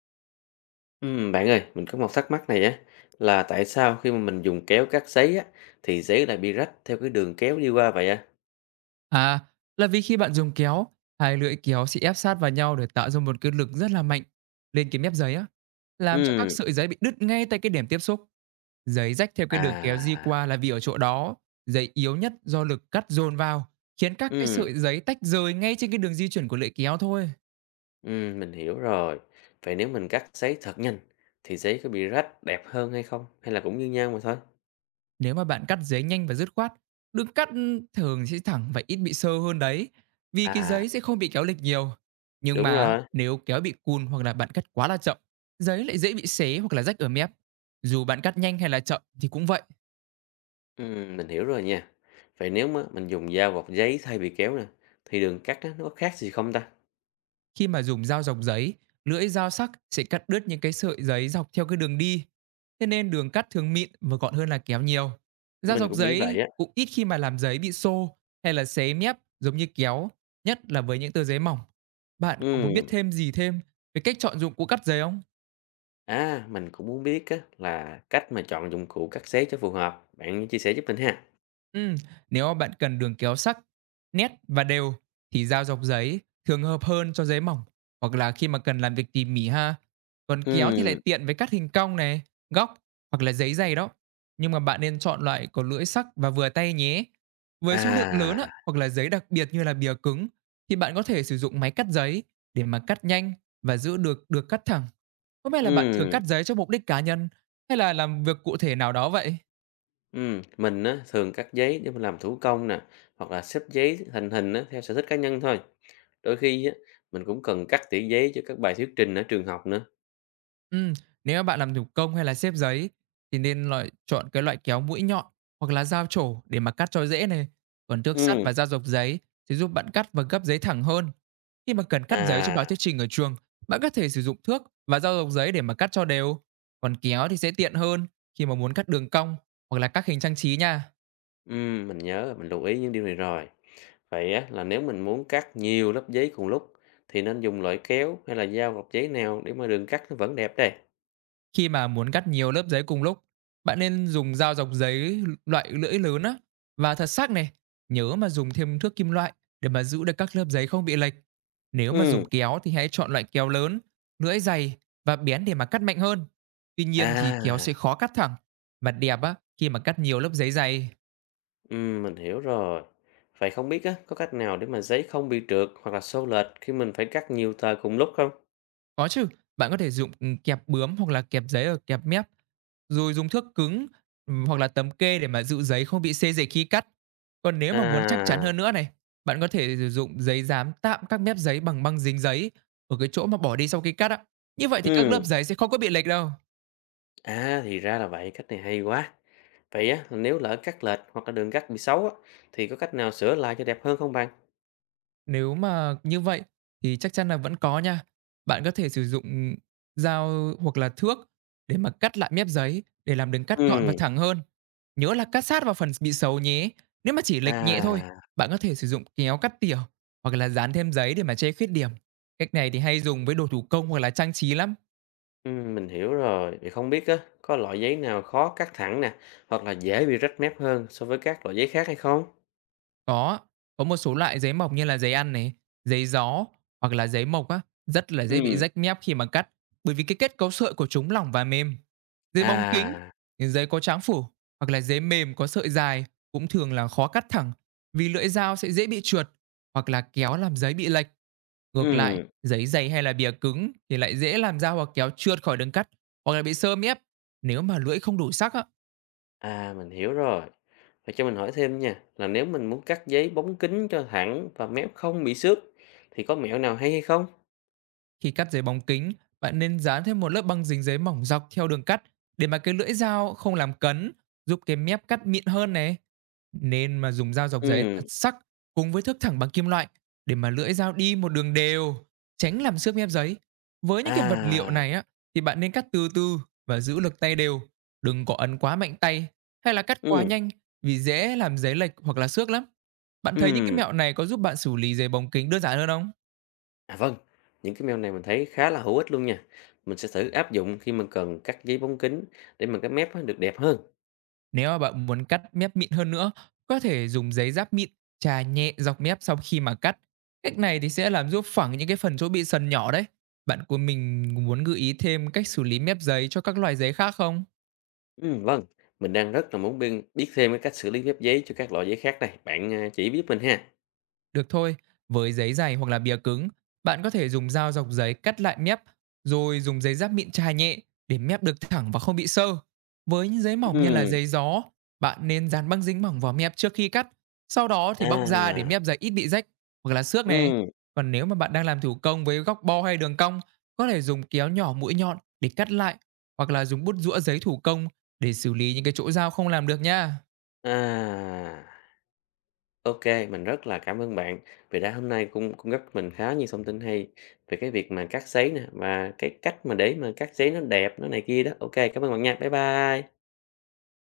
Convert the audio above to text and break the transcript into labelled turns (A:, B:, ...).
A: Bạn ơi, mình có một thắc mắc này á, là tại sao khi mà mình dùng kéo cắt giấy á, thì giấy lại bị rách theo cái đường kéo đi qua vậy á?
B: À, là vì khi bạn dùng kéo, hai lưỡi kéo sẽ ép sát vào nhau để tạo ra một cái lực rất là mạnh lên cái mép giấy á, làm cho các
A: Ừm,
B: sợi giấy bị đứt ngay tại cái điểm tiếp xúc. Giấy rách theo cái đường kéo di
A: à,
B: qua là vì ở chỗ đó, giấy yếu nhất do lực cắt dồn vào, khiến các cái
A: ừm,
B: sợi giấy tách rời ngay trên cái đường di chuyển của lưỡi kéo thôi.
A: mình hiểu rồi. Vậy nếu mình cắt giấy thật nhanh, thì giấy có bị rách đẹp hơn hay không? Hay là cũng như nhau mà thôi?
B: Nếu mà bạn cắt giấy nhanh và dứt khoát, đường cắt thường sẽ thẳng và ít bị sơ hơn đấy, vì cái
A: À,
B: giấy sẽ không bị kéo lệch nhiều. Nhưng
A: đúng
B: mà á,
A: rồi,
B: nếu kéo bị cùn hoặc là bạn cắt quá là chậm, giấy lại dễ bị xé hoặc là rách ở mép. Dù bạn cắt nhanh hay là chậm thì cũng vậy.
A: mình hiểu rồi nha. Vậy nếu mà mình dùng dao gọt giấy thay vì kéo nè, thì đường cắt á, nó có khác gì không ta?
B: Khi mà dùng dao dọc giấy, lưỡi dao sắc sẽ cắt đứt những cái sợi giấy dọc theo cái đường đi. Thế nên đường cắt thường mịn và gọn hơn là kéo nhiều. Dao
A: Mình
B: dọc
A: cũng nghĩ vậy
B: giấy
A: á.
B: cũng ít khi mà làm giấy bị xô hay là xé mép giống như kéo, nhất là với những tờ giấy mỏng. Bạn có muốn biết
A: Ừm,
B: thêm gì thêm về cách chọn dụng cụ cắt giấy không?
A: À, mình cũng muốn biết á, là cách mà chọn dụng cụ cắt xé cho phù hợp. Bạn chia sẻ giúp mình ha.
B: Ừm, nếu mà bạn cần đường kéo sắc, nét và đều thì dao dọc giấy thường hợp hơn cho giấy mỏng hoặc là khi mà cần làm việc tỉ mỉ ha. Còn kéo thì lại
A: Ừm,
B: tiện với cắt hình cong này, góc hoặc là giấy dày đó. Nhưng mà bạn nên chọn loại có lưỡi sắc và vừa tay nhé. Với số lượng
A: à,
B: lớn á, hoặc là giấy đặc biệt như là bìa cứng thì bạn có thể sử dụng máy cắt giấy để mà cắt nhanh và giữ được được cắt thẳng. Có vẻ là bạn thường
A: ừm,
B: cắt giấy cho mục đích cá nhân hay là làm việc cụ thể nào đó vậy?
A: ừm. Mình á, thường cắt giấy để mình làm thủ công nè, hoặc là xếp giấy thành hình á, theo sở thích cá nhân thôi. Đôi khi á, mình cũng cần cắt tỉa giấy cho các bài thuyết trình ở trường học nữa.
B: Ừm, nếu bạn làm thủ công hay là xếp giấy thì nên loại chọn cái loại kéo mũi nhọn hoặc là dao trổ để mà cắt cho dễ này. Còn thước sắt
A: Ừm,
B: và dao dọc giấy thì giúp bạn cắt và gấp giấy thẳng hơn. Khi mà cần cắt giấy cho
A: à,
B: bài thuyết trình ở trường, bạn có thể sử dụng thước và dao dọc giấy để mà cắt cho đều. Còn kéo thì sẽ tiện hơn khi mà muốn cắt đường cong hoặc là các hình trang trí nha.
A: mình nhớ rồi, mình lưu ý những điều này rồi. Vậy á, là nếu mình muốn cắt nhiều lớp giấy cùng lúc, thì nên dùng loại kéo hay là dao gọt giấy nào để mà đường cắt nó vẫn đẹp đây?
B: Khi mà muốn cắt nhiều lớp giấy cùng lúc, bạn nên dùng dao dọc giấy loại lưỡi lớn á và thật sắc này. Nhớ mà dùng thêm thước kim loại để mà giữ được các lớp giấy không bị lệch. Nếu mà dùng
A: Ừm.
B: kéo thì hãy chọn loại kéo lớn, lưỡi dày và bén để mà cắt mạnh hơn. Tuy nhiên thì kéo
A: À,
B: sẽ khó cắt thẳng và đẹp á khi mà cắt nhiều lớp giấy dày.
A: mình hiểu rồi. Vậy không biết á, có cách nào để mà giấy không bị trượt hoặc là xô lệch khi mình phải cắt nhiều tờ cùng lúc không?
B: Có chứ, bạn có thể dùng kẹp bướm hoặc là kẹp giấy ở kẹp mép. Rồi dùng thước cứng, hoặc là tấm kê để mà giữ giấy không bị xê dịch khi cắt. Còn nếu mà muốn chắc chắn
A: À,
B: hơn nữa này, bạn có thể sử dụng giấy dán tạm các mép giấy bằng băng dính giấy ở cái chỗ mà bỏ đi sau khi cắt á. Như vậy thì các lớp
A: ừ,
B: giấy sẽ không có bị lệch đâu.
A: à thì ra là vậy, cách này hay quá. Vậy á, nếu lỡ cắt lệch hoặc là đường cắt bị xấu á, thì có cách nào sửa lại cho đẹp hơn không bạn?
B: Nếu mà như vậy thì chắc chắn là vẫn có nha. Bạn có thể sử dụng dao hoặc là thước để mà cắt lại mép giấy để làm đường cắt gọn và
A: Ừ,
B: thẳng hơn. Nhớ là cắt sát vào phần bị xấu nhé. Nếu mà chỉ lệch nhẹ thôi,
A: à,
B: bạn có thể sử dụng kéo cắt tỉa hoặc là dán thêm giấy để mà che khuyết điểm. Cách này thì hay dùng với đồ thủ công hoặc là trang trí lắm.
A: ừ mình hiểu rồi. Vậy không biết á, có loại giấy nào khó cắt thẳng nè, hoặc là dễ bị rách mép hơn so với các loại giấy khác hay không?
B: Có, có một số loại giấy mộc như là giấy ăn này, giấy gió hoặc là giấy mộc á, rất là dễ bị
A: Ừ,
B: rách mép khi mà cắt, bởi vì cái kết cấu sợi của chúng lỏng và mềm. Giấy bóng kính,
A: à,
B: giấy có tráng phủ hoặc là giấy mềm có sợi dài cũng thường là khó cắt thẳng vì lưỡi dao sẽ dễ bị trượt hoặc là kéo làm giấy bị lệch. Ngược lại,
A: ừ.
B: giấy dày hay là bìa cứng thì lại dễ làm dao hoặc kéo trượt khỏi đường cắt hoặc là bị sơ mép nếu mà lưỡi không đủ sắc á.
A: À, mình hiểu rồi. Và cho mình hỏi thêm nha, là nếu mình muốn cắt giấy bóng kính cho thẳng và mép không bị xước thì có mẹo nào hay hay không?
B: Khi cắt giấy bóng kính, bạn nên dán thêm một lớp băng dính giấy mỏng dọc theo đường cắt để mà cái lưỡi dao không làm cấn, giúp cái mép cắt mịn hơn này. Nên mà dùng dao dọc giấy thật
A: Ừm,
B: sắc cùng với thước thẳng bằng kim loại để mà lưỡi dao đi một đường đều, tránh làm xước mép giấy. Với những cái vật liệu
A: à,
B: này á thì bạn nên cắt từ từ và giữ lực tay đều, đừng có ấn quá mạnh tay hay là cắt quá
A: ừm,
B: nhanh vì dễ làm giấy lệch hoặc là xước lắm. Bạn thấy những cái
A: ừm.
B: mẹo này có giúp bạn xử lý giấy bóng kính đơn giản hơn không?
A: À vâng, những cái mẹo này mình thấy khá là hữu ích luôn nha. Mình sẽ thử áp dụng khi mình cần cắt giấy bóng kính để mà cái mép á được đẹp hơn.
B: Nếu mà bạn muốn cắt mép mịn hơn nữa, có thể dùng giấy giáp mịn chà nhẹ dọc mép sau khi mà cắt. Cách này thì sẽ làm giúp phẳng những cái phần chỗ bị sần nhỏ đấy. Bạn của mình muốn gợi ý thêm cách xử lý mép giấy cho các loại giấy khác không?
A: Vâng, mình đang rất là muốn biết thêm cái cách xử lý mép giấy cho các loại giấy khác này. Bạn à, chỉ biết mình ha.
B: Được thôi, với giấy dày hoặc là bìa cứng, bạn có thể dùng dao dọc giấy cắt lại mép, rồi dùng giấy giáp mịn chà nhẹ để mép được thẳng và không bị sơ. Với những giấy mỏng như là
A: Ừm,
B: giấy gió, bạn nên dán băng dính mỏng vào mép trước khi cắt, sau đó thì bóc ra để
A: à,
B: mép giấy ít bị rách hoặc là xước này.
A: ừm,
B: Còn nếu mà bạn đang làm thủ công với góc bo hay đường cong, có thể dùng kéo nhỏ mũi nhọn để cắt lại hoặc là dùng bút rũa giấy thủ công để xử lý những cái chỗ dao không làm được nha.
A: à. OK, mình rất là cảm ơn bạn vì đã hôm nay cung cung cấp mình khá nhiều thông tin hay về cái việc mà cắt sấy nè, và cái cách mà để mà cắt sấy nó đẹp, nó này kia đó. OK, cảm ơn bạn nha. Bye bye.